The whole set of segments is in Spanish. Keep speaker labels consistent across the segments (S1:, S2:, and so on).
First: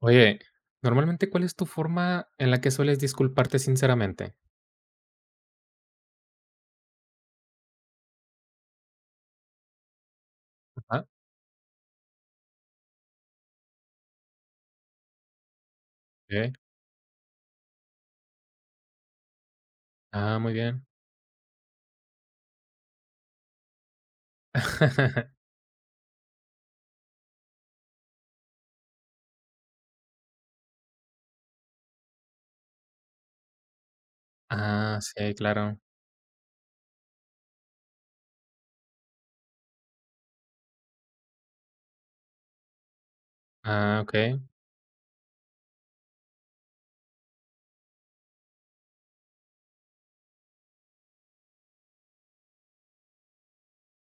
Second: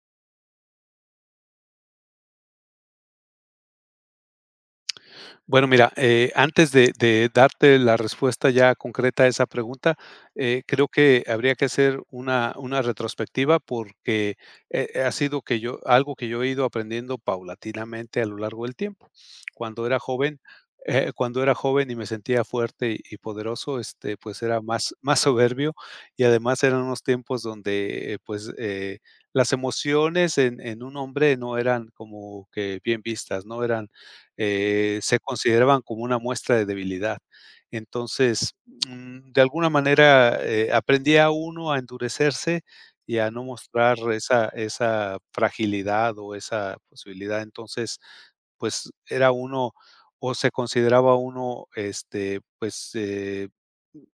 S1: Oye, normalmente, ¿cuál es tu forma en la que sueles disculparte sinceramente?
S2: Bueno, mira, antes de darte la respuesta ya concreta a esa pregunta, creo
S1: Ajá,
S2: que habría que hacer una retrospectiva porque ha sido que yo, algo que yo he
S1: okey.
S2: ido aprendiendo paulatinamente a lo largo del tiempo. Cuando era
S1: Ah,
S2: joven,
S1: muy bien.
S2: cuando era joven y me sentía fuerte y poderoso, este, pues era más, más soberbio y además eran unos tiempos donde pues las emociones en un hombre no eran como que bien vistas, no eran
S1: Ah,
S2: se
S1: sí, claro.
S2: consideraban como una muestra de debilidad. Entonces, de alguna manera, aprendía uno a endurecerse y a no mostrar
S1: Ah, okey,
S2: esa fragilidad o esa posibilidad. Entonces, pues, era uno o se consideraba uno, este, pues,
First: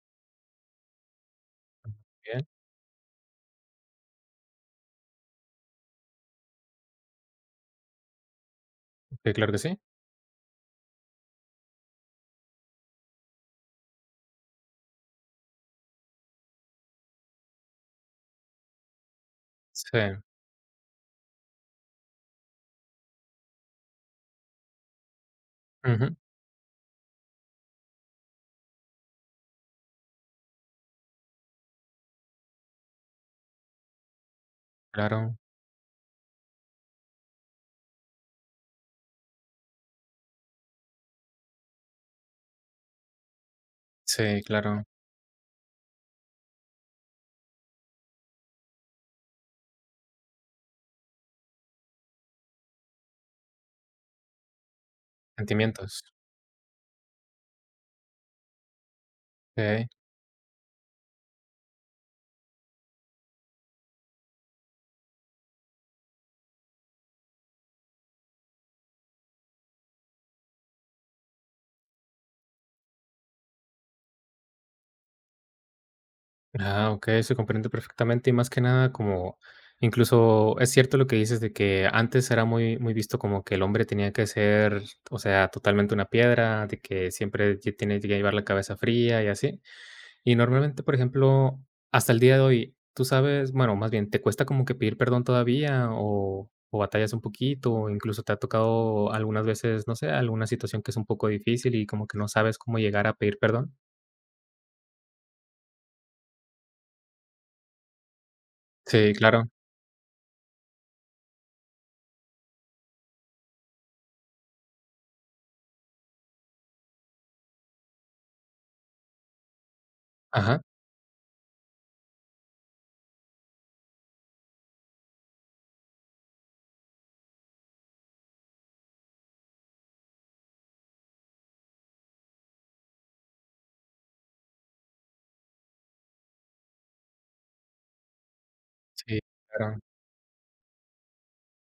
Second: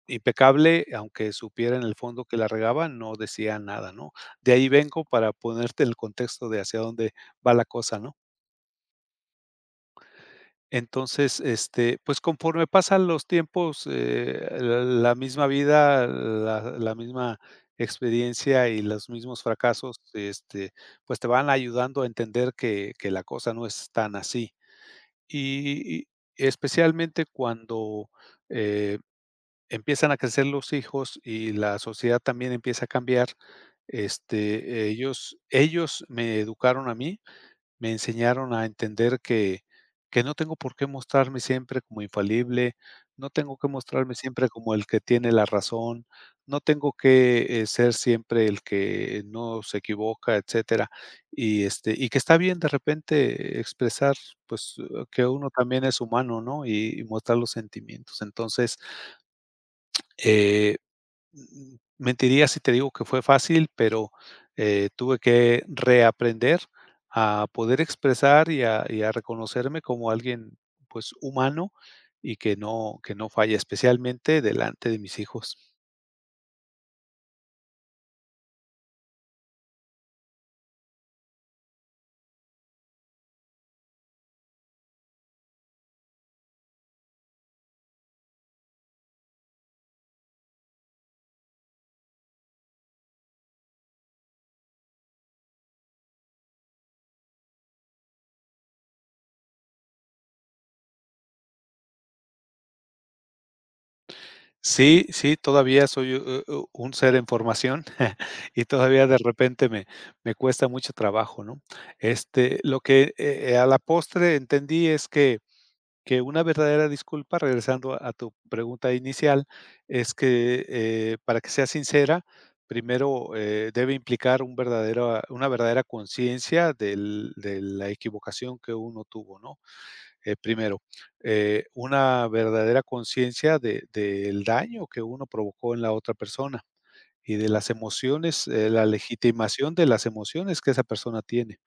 S2: impecable, aunque supiera en el fondo que
S1: bien.
S2: la regaba, no decía nada, ¿no? De ahí vengo para ponerte en el contexto de hacia dónde va la cosa, ¿no?
S1: Sí, claro que sí.
S2: Entonces, este, pues, conforme pasan los tiempos, la misma vida, la misma experiencia y los mismos fracasos,
S1: Sí.
S2: este, pues, te van ayudando a entender que la cosa no es tan así. Y
S1: Ujú,
S2: especialmente cuando, eh, empiezan a crecer los hijos y la sociedad también empieza a cambiar, este, ellos
S1: claro.
S2: ellos me educaron a mí, me enseñaron a entender que no tengo por qué mostrarme siempre como infalible, no tengo que mostrarme
S1: Sí,
S2: siempre como
S1: claro.
S2: el que tiene la razón, no tengo que, ser siempre el que no se equivoca, etcétera. Y, este, y que está bien de repente expresar, pues, que uno también es
S1: Sentimientos.
S2: humano, ¿no? Y mostrar los sentimientos. Entonces,
S1: Okey.
S2: eh, mentiría si te digo que fue fácil, pero, tuve que reaprender a poder expresar y a reconocerme como alguien, pues, humano y que no falla, especialmente delante de mis hijos.
S1: Ah, okey, se comprende perfectamente y más que nada como incluso es cierto lo que dices de que antes era muy muy visto como que el hombre tenía que ser, o sea, totalmente una piedra, de que siempre tiene que llevar la cabeza fría y así. Y normalmente, por ejemplo, hasta el día de hoy, tú sabes, bueno, más bien, ¿te cuesta como que pedir perdón todavía o batallas un poquito? O incluso te ha tocado algunas veces, no sé, alguna situación que es un poco difícil y como que no sabes cómo llegar a pedir perdón.
S2: Sí, sí, todavía soy, u un ser en formación. Y todavía
S1: Sí,
S2: de
S1: claro.
S2: repente me cuesta mucho trabajo, ¿no? Este, lo que, a la postre entendí es que una verdadera disculpa, regresando a tu pregunta inicial, es
S1: Ajá.
S2: que, para que sea sincera, primero, debe implicar un verdadera una verdadera conciencia del de la equivocación que uno tuvo, ¿no? Primero, una verdadera conciencia de del daño que uno provocó en la otra persona y de las emociones, la
S1: Sí,
S2: legitimación
S1: claro.
S2: de las emociones que esa persona tiene.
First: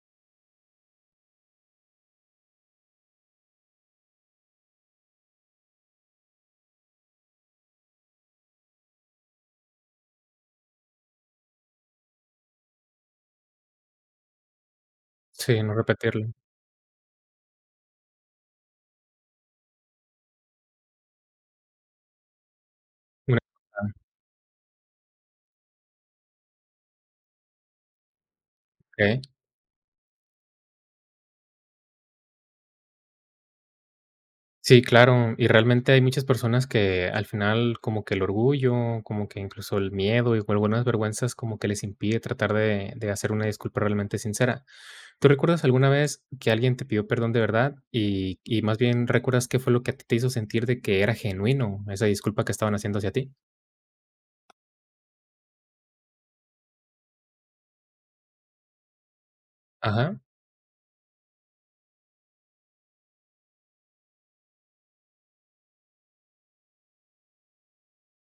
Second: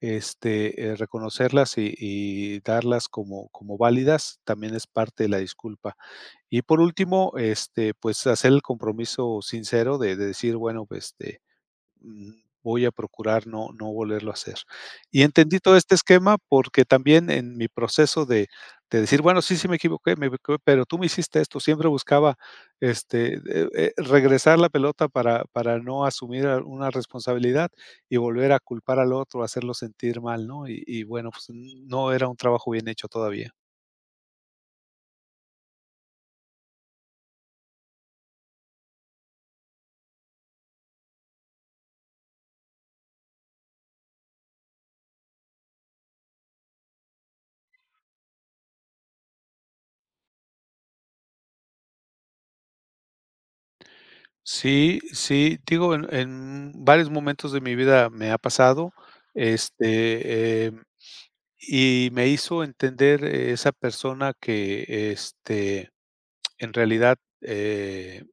S2: Este, reconocerlas y darlas como como válidas también es parte de la disculpa. Y por último, este, pues, hacer el compromiso sincero de decir, bueno, pues, este, mm, voy a procurar no volverlo a hacer. Y entendí
S1: Sí, no
S2: todo este
S1: repetirlo.
S2: esquema porque también en mi proceso de decir: "Bueno, sí, sí me equivoqué, pero tú me hiciste esto", siempre buscaba, este,
S1: Una- ah,
S2: regresar la pelota para no asumir a una responsabilidad y volver a culpar al
S1: ok.
S2: otro, hacerlo sentir mal, ¿no? Y bueno, pues no era un trabajo bien hecho todavía.
S1: Sí, claro. Y realmente hay muchas personas que al final como que el orgullo, como que incluso el miedo y algunas vergüenzas como que les impide tratar de hacer una disculpa realmente sincera. ¿Tú recuerdas alguna vez que alguien te pidió perdón de verdad y más bien recuerdas qué fue lo que a ti te hizo sentir de que era genuino esa disculpa que estaban haciendo hacia ti?
S2: Sí, sí, digo, en varios momentos de mi vida me ha pasado,
S1: Ajá,
S2: este, y me hizo entender, esa persona que, este, en realidad,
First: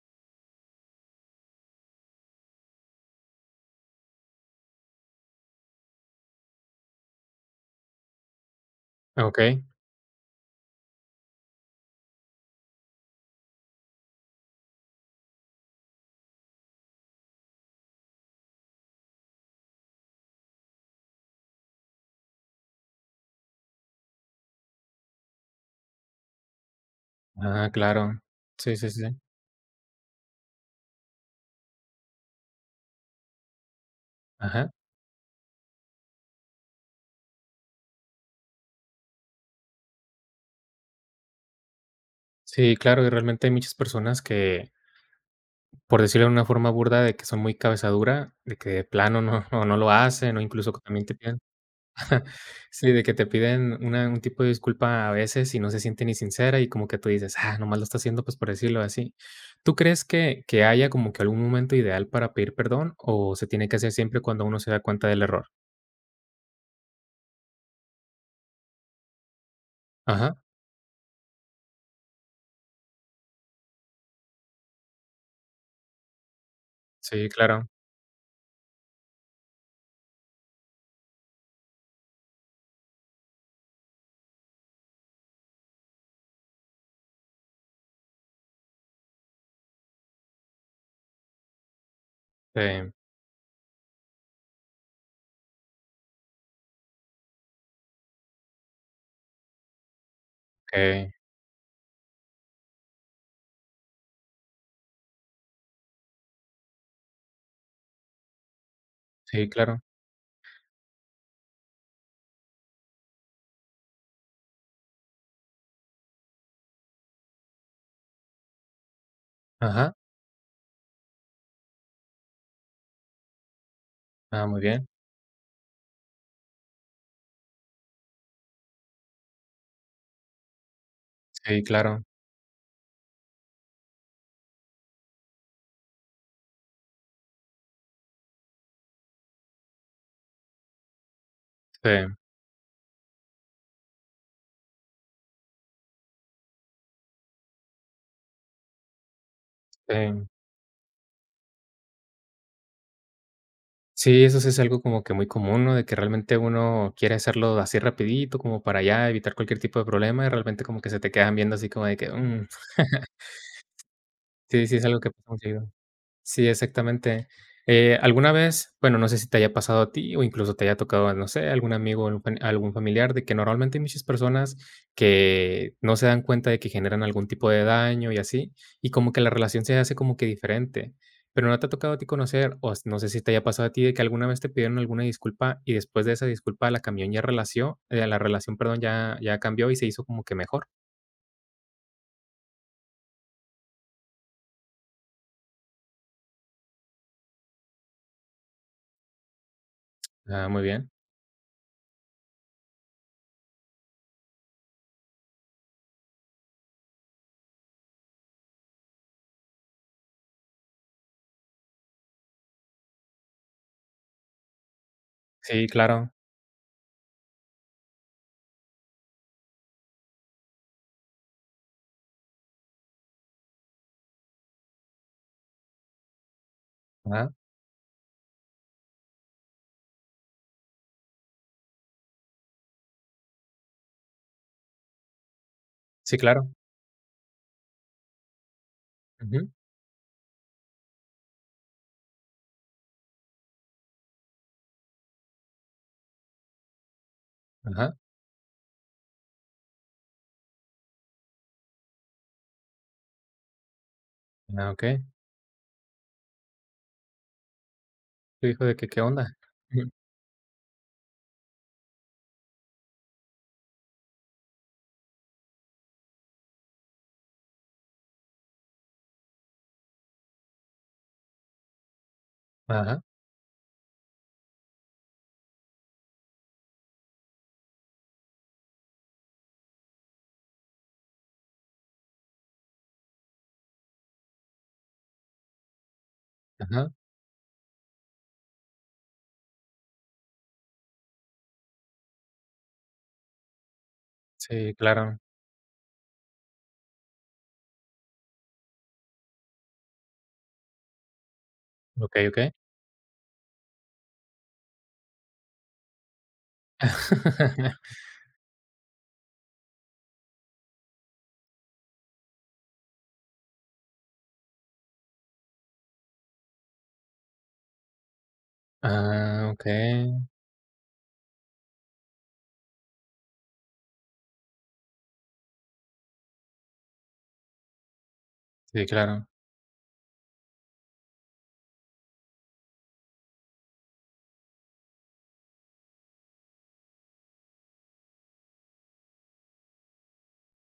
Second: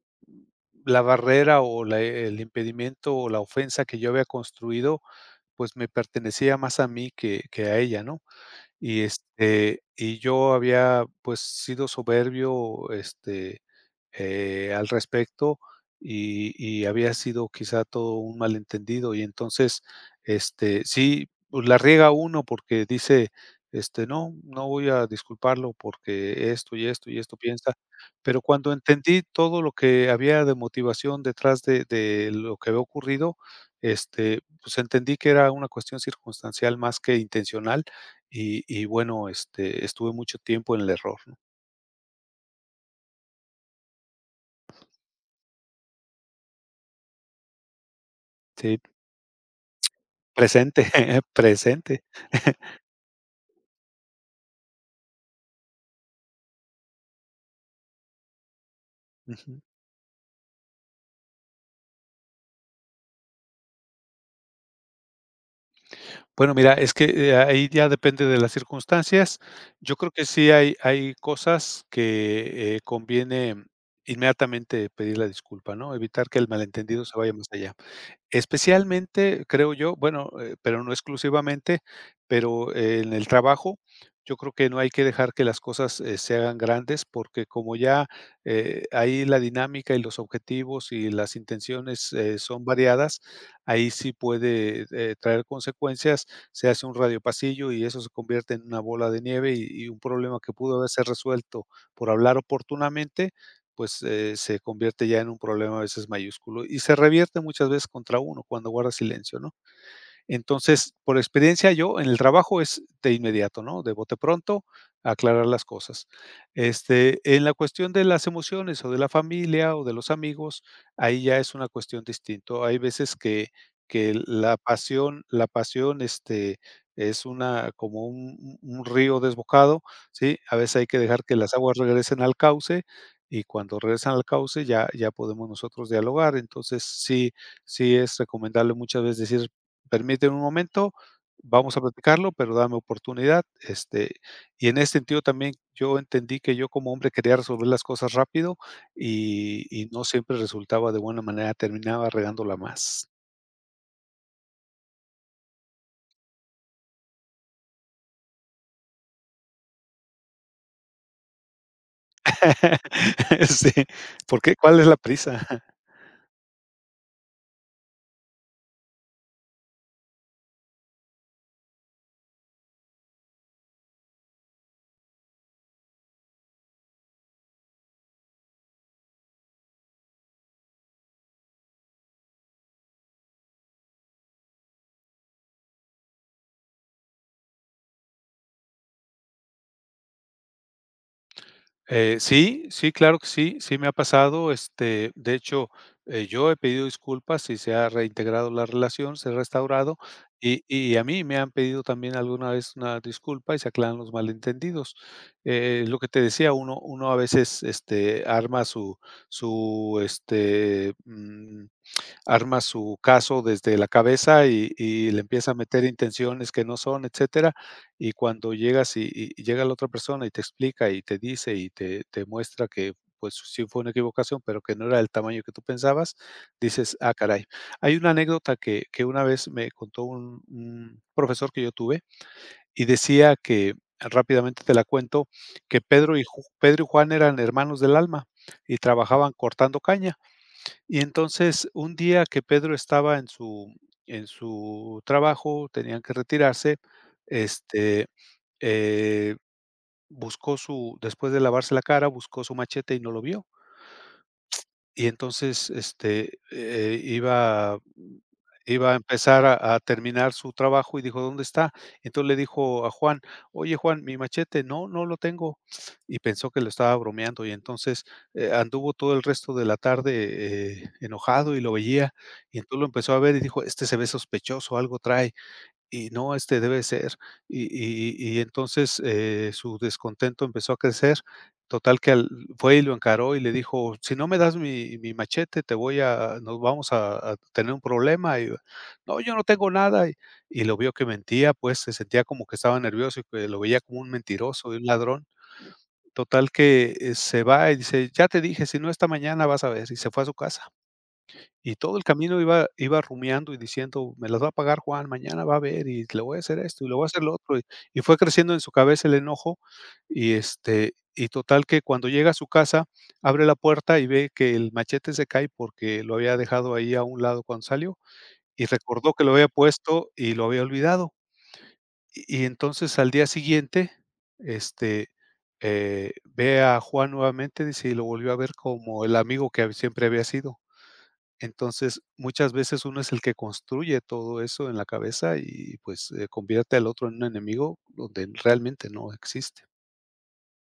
S2: la barrera o la el impedimento o la ofensa que yo había construido, pues, me pertenecía más a mí que a ella, ¿no? Y,
S1: ok.
S2: este, y yo había, pues, sido soberbio, este, al respecto y había sido quizá todo un malentendido. Y entonces, este, sí, pues, la riega uno porque dice, este: "No, no voy a disculparlo porque esto y esto y esto
S1: Ah,
S2: piensa".
S1: claro.
S2: Pero cuando
S1: Sí, sí, sí, sí.
S2: entendí todo lo que había de motivación detrás de lo que había ocurrido, este,
S1: Ajá.
S2: pues, entendí que era una cuestión circunstancial más que intencional y bueno, este, estuve mucho tiempo en el error, ¿no?
S1: Sí, claro, y realmente hay muchas personas que, por decirlo de una forma burda, de que son muy cabeza dura, de que
S2: Sí.
S1: de plano no no lo hacen, o incluso que
S2: Presente,
S1: también te piden
S2: presente.
S1: sí, de que te piden una un tipo de disculpa a veces y no se siente ni sincera, y como que tú dices: "Ah, nomás lo está haciendo, pues, por decirlo así".
S2: Ujú.
S1: ¿Tú crees que haya como que algún momento ideal para pedir perdón, o se tiene que hacer siempre cuando uno se da cuenta del error?
S2: Bueno, mira, es que, ahí ya depende de las circunstancias. Yo creo que
S1: Ajá.
S2: sí hay cosas que, conviene inmediatamente pedir la disculpa, ¿no? Evitar que el malentendido se
S1: Sí,
S2: vaya más
S1: claro.
S2: allá. Especialmente, creo yo, bueno, pero no exclusivamente, pero en el trabajo, yo creo que no hay que dejar que las cosas, se hagan grandes, porque como ya, ahí la dinámica y los objetivos y las intenciones,
S1: Sí,
S2: son variadas, ahí sí puede, traer consecuencias, se hace un radiopasillo y eso se convierte en una bola de nieve y un problema que pudo haberse
S1: okey.
S2: resuelto por hablar oportunamente, pues, se convierte ya en un problema a veces mayúsculo y se revierte muchas veces contra uno cuando guarda silencio,
S1: Sí,
S2: ¿no?
S1: claro.
S2: Entonces, por experiencia yo en el trabajo es de inmediato, ¿no? De bote pronto, aclarar las cosas. Este, en la cuestión de las emociones o de la familia o de
S1: Ajá.
S2: los amigos, ahí ya es una cuestión distinto. Hay veces que
S1: Ah, muy bien.
S2: la pasión, este, es una como un río desbocado, ¿sí? A veces hay que dejar que las
S1: Sí,
S2: aguas
S1: claro.
S2: regresen al cauce y cuando regresan al cauce ya, ya podemos nosotros dialogar. Entonces, sí, sí es recomendable muchas veces decir, permíteme un momento, vamos a
S1: Sí,
S2: platicarlo, pero dame oportunidad, este, y en ese sentido también yo entendí que yo como hombre quería resolver las cosas rápido y no
S1: sí.
S2: siempre resultaba de buena manera, terminaba regándola más.
S1: Sí, eso sí es algo como que muy común, ¿no? De que realmente uno quiere hacerlo así rapidito, como para ya evitar cualquier tipo de problema, y realmente como que se te quedan viendo así como de que,
S2: Sí, ¿por qué?
S1: Sí, sí,
S2: ¿Cuál
S1: es
S2: es la
S1: algo que pasa muy
S2: prisa?
S1: seguido. Sí, exactamente. ¿Alguna vez? Bueno, no sé si te haya pasado a ti o incluso te haya tocado, no sé, algún amigo, o algún fa algún familiar, de que normalmente hay muchas personas que no se dan cuenta de que generan algún tipo de daño y así, y como que la relación se hace como que diferente. Pero, ¿no te ha tocado a ti conocer, o no sé si te haya pasado a ti de que alguna vez te pidieron alguna disculpa y después de esa disculpa la camión ya relació la relación, perdón, ya cambió y se hizo como que mejor?
S2: Sí, sí, claro que sí, sí me ha pasado. Este, de hecho, yo he pedido disculpas y se ha reintegrado la relación, se ha restaurado,
S1: Ah, muy bien.
S2: y a mí me han pedido también alguna vez una disculpa y se aclaran los malentendidos. Lo que te decía, uno a veces este, arma su, su este, arma su caso desde la cabeza y le empieza a
S1: Sí,
S2: meter
S1: claro.
S2: intenciones que no son, etcétera. Y cuando llegas y llega la otra persona y te explica y te dice y te muestra que, pues, sí fue una equivocación, pero que no era del tamaño que tú pensabas, dices: "Ah,
S1: Ajá.
S2: caray". Hay una anécdota que una vez me contó un profesor que yo tuve y decía que, rápidamente te la cuento, que
S1: Sí, claro.
S2: Pedro y Juan eran hermanos del alma y trabajaban
S1: Ujú.
S2: cortando caña. Y entonces, un día que Pedro estaba en su trabajo, tenían que retirarse,
S1: Ajá.
S2: este, eh, buscó su, después de lavarse la cara, buscó su machete y no lo vio.
S1: Ah, okey.
S2: Y entonces, este,
S1: Tu hijo de que,
S2: iba a
S1: ¿qué onda?
S2: empezar a
S1: Ujú.
S2: terminar su trabajo y dijo: "¿Dónde está?". Entonces le dijo a Juan: "Oye, Juan, mi machete". "No, no lo tengo". Y pensó que lo estaba bromeando, y entonces, anduvo todo el resto de la tarde, enojado y lo veía, y entonces lo
S1: Ajá,
S2: empezó a ver y dijo: "Este se ve sospechoso, algo trae". Y no, este debe ser. Y entonces, su descontento empezó a crecer. Total que al Fue y lo encaró y le dijo: "Si no me das mi machete, te voy a nos
S1: ajá.
S2: vamos a tener un problema". Y: "No, yo no tengo nada". Y lo vio que mentía, pues, se sentía como que estaba nervioso y que lo veía como un mentiroso
S1: Sí,
S2: y un
S1: claro.
S2: ladrón. Total que, se va y dice: "Ya te dije, si no esta mañana vas a ver". Y se fue a su casa. Y todo el
S1: Okey,
S2: camino
S1: okey.
S2: iba rumiando y diciendo: "Me las va a pagar Juan, mañana va a ver, y le voy a hacer esto, y le voy a hacer lo otro", y fue creciendo en su cabeza el enojo, y, este, y total que cuando llega a su casa, abre la puerta y ve que el machete se cae porque lo había dejado ahí a un lado cuando salió, y recordó que lo había
S1: Ah,
S2: puesto
S1: okey.
S2: y lo había olvidado. Y entonces al día siguiente, este, ve a Juan nuevamente, dice, y lo volvió a ver
S1: Sí,
S2: como el
S1: claro.
S2: amigo que siempre había sido. Entonces, muchas veces uno es el que construye todo eso en la cabeza y, pues, convierte al otro en un enemigo donde realmente no existe.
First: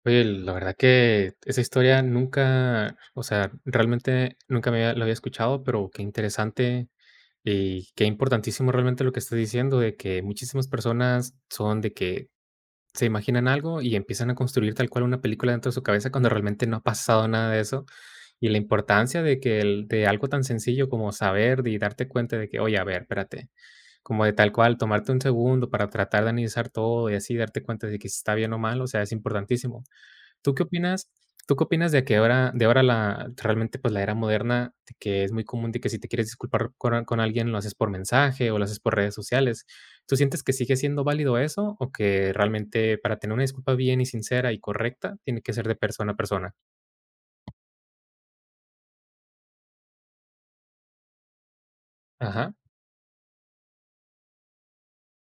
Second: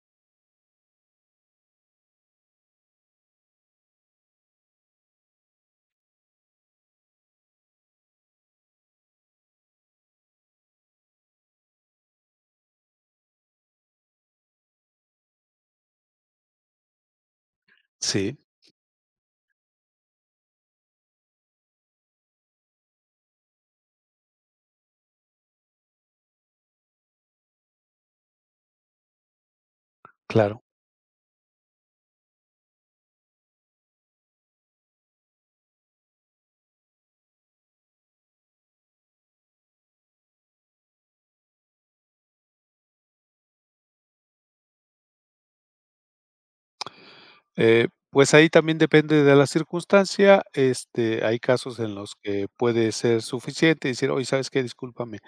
S1: Oye, la verdad que esa historia nunca, o sea, realmente nunca me había la había escuchado, pero qué interesante y qué importantísimo realmente lo que estás diciendo, de que muchísimas personas son de que se imaginan algo y empiezan a construir tal cual una película dentro de su cabeza cuando realmente no ha pasado nada de eso.
S2: Sí,
S1: Y la importancia de que el de algo tan sencillo como saber y darte cuenta de que, oye, a ver, espérate, como de tal cual, tomarte un segundo para tratar de analizar todo y así darte cuenta de que si está bien o mal, o sea, es importantísimo. ¿Tú
S2: claro.
S1: qué opinas ¿Tú qué opinas de que ahora la realmente, pues, la era moderna, de que es muy común de que si te quieres disculpar con con alguien, lo haces por mensaje o lo haces por redes sociales? ¿Tú sientes que sigue siendo válido eso o que realmente para tener una disculpa bien y sincera y correcta tiene que ser de persona a persona?
S2: Pues, ahí también depende de la circunstancia, este, hay casos en los que
S1: Ajá.
S2: puede ser suficiente decir: "Oye, ¿sabes qué? Discúlpame",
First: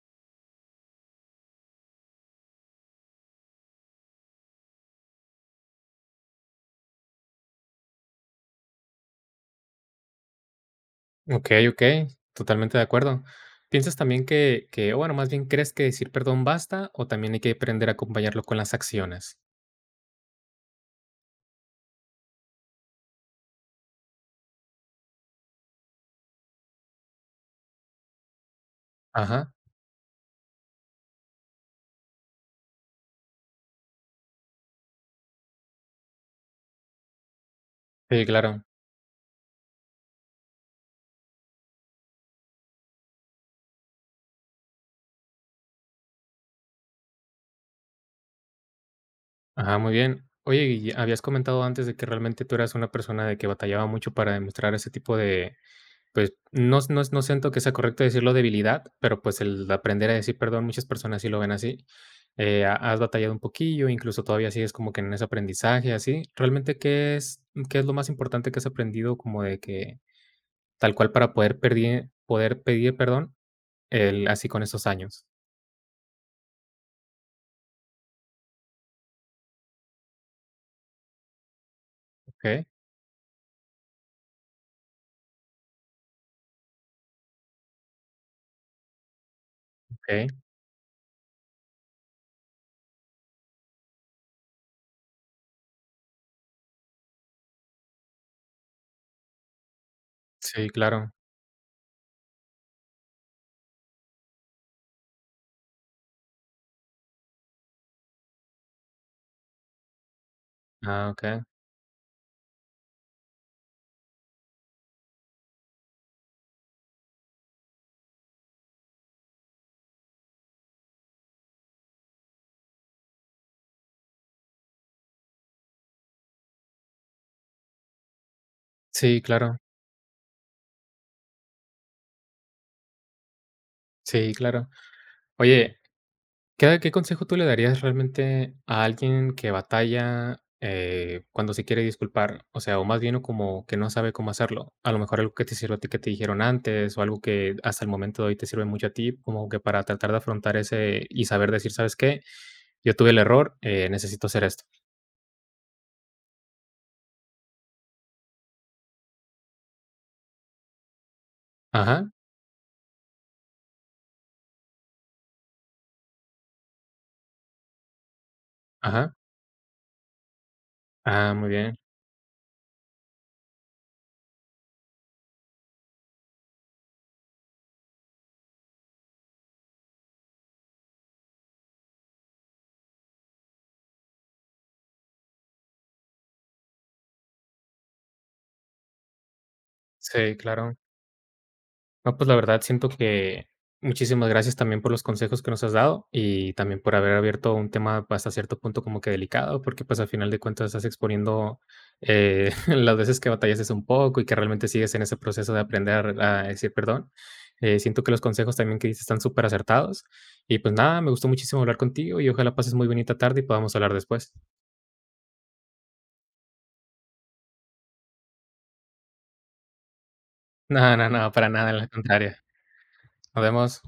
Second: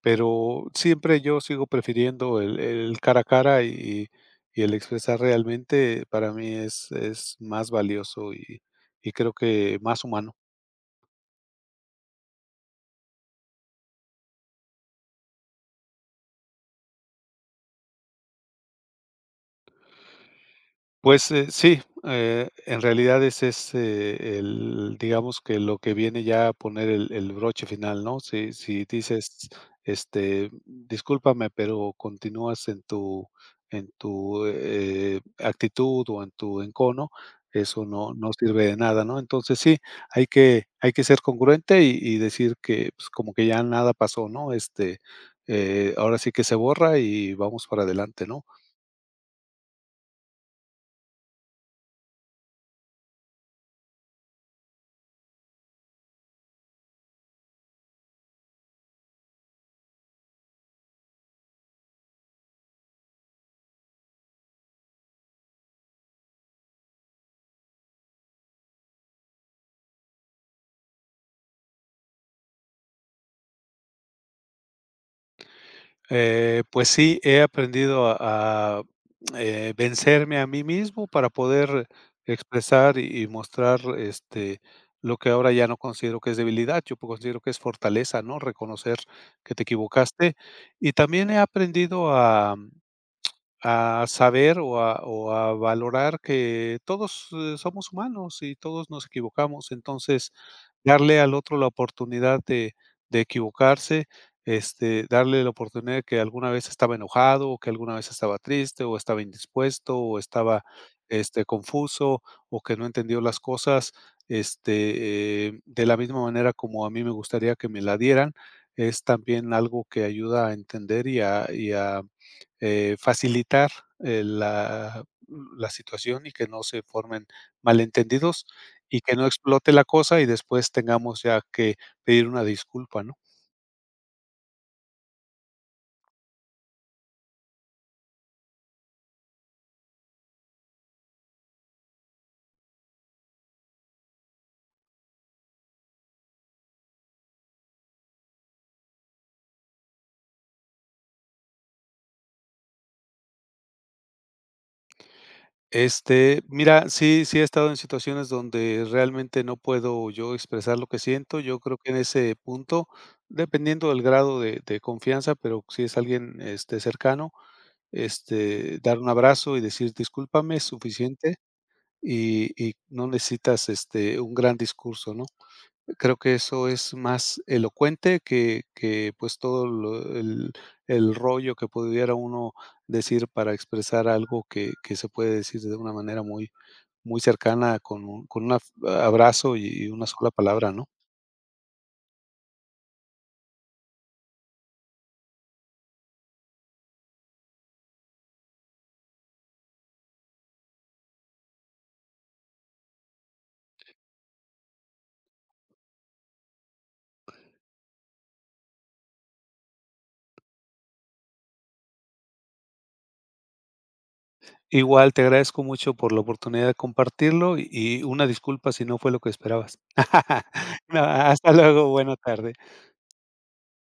S2: pero siempre yo sigo prefiriendo el cara a cara y el expresar realmente para mí es más valioso y creo que más humano.
S1: Okey, okey, totalmente de acuerdo. ¿Piensas también bueno, más bien crees que decir perdón basta o también hay que aprender a acompañarlo con las acciones?
S2: Pues, sí, en realidad ese es, el digamos que lo que viene ya a poner el broche final, ¿no? Si dices,
S1: Ajá.
S2: este: "Discúlpame, pero continúas en tu, actitud o en tu encono", eso
S1: Sí,
S2: no
S1: claro.
S2: sirve de nada, ¿no? Entonces sí, hay que ser congruente y decir que, pues, como que ya nada pasó, ¿no? Este, ahora sí que se borra y vamos para adelante, ¿no?
S1: Ajá, muy bien. Oye, y habías comentado antes de que realmente tú eras una persona de que batallaba mucho para demostrar ese tipo de, pues, no siento que sea correcto decirlo debilidad, pero pues el aprender a decir perdón, muchas personas sí lo ven así. Has batallado un poquillo, incluso todavía sigues como que en ese aprendizaje, así. ¿Realmente qué es lo más importante que has aprendido como de que tal cual para poder poder pedir perdón el, así con estos años?
S2: Pues sí, he aprendido a vencerme a mí mismo para poder
S1: Ok,
S2: expresar y mostrar, este, lo que ahora ya no considero que es debilidad, yo considero que es fortaleza, ¿no? Reconocer que te
S1: ok.
S2: equivocaste. Y también he aprendido a saber o a valorar que todos, somos humanos y todos nos equivocamos. Entonces,
S1: Sí, claro.
S2: darle al otro la oportunidad de equivocarse, este, darle la oportunidad de que alguna vez estaba enojado, o que alguna vez estaba triste, o estaba indispuesto, o estaba,
S1: Ah, ok.
S2: este, confuso, o que no entendió las cosas, este, de la misma manera como a mí me gustaría que me la dieran, es también algo que ayuda a entender y a facilitar eh, la, la situación y que no se formen malentendidos y que
S1: Sí,
S2: no
S1: claro.
S2: explote la cosa y después tengamos ya que pedir una disculpa, ¿no?
S1: Sí, claro. Oye, ¿qué consejo tú le darías realmente a alguien que batalla, cuando se quiere disculpar? O sea, o más bien, o como que no sabe cómo hacerlo. A lo mejor algo que te sirva a ti, que te dijeron antes, o algo que hasta el momento de hoy te sirve mucho a ti, como que para tratar de afrontar ese y saber decir: "¿Sabes qué? Yo tuve el error, necesito hacer esto".
S2: Este, mira, sí, sí he estado en situaciones donde realmente no puedo yo expresar lo que siento. Yo creo que en
S1: Ajá,
S2: ese punto, dependiendo del grado de confianza, pero si es alguien este, cercano, este, dar un
S1: ajá.
S2: abrazo y decir discúlpame es
S1: Ah,
S2: suficiente
S1: muy bien.
S2: y no necesitas este, un gran discurso, ¿no? Creo que eso es más elocuente que, pues, todo lo el rollo que pudiera uno decir para expresar algo que se puede decir de una manera muy cercana con un f abrazo y una sola
S1: Sí,
S2: palabra,
S1: claro.
S2: ¿no?
S1: No, pues la verdad siento que muchísimas gracias también por los consejos que nos has dado y también por haber abierto un tema hasta cierto punto como que delicado, porque pues al final de cuentas estás exponiendo las veces que batallaste un poco y que realmente sigues en ese proceso de aprender a decir perdón. Siento que los consejos también que dices están súper acertados y pues nada, me gustó muchísimo hablar contigo y ojalá pases muy bonita tarde y podamos hablar después.
S2: Igual te agradezco mucho por la oportunidad de compartirlo y una disculpa si no fue lo que esperabas.
S1: No,
S2: No,
S1: no, no, para
S2: hasta
S1: nada, en la
S2: luego, buena
S1: contraria.
S2: tarde.
S1: Nos vemos.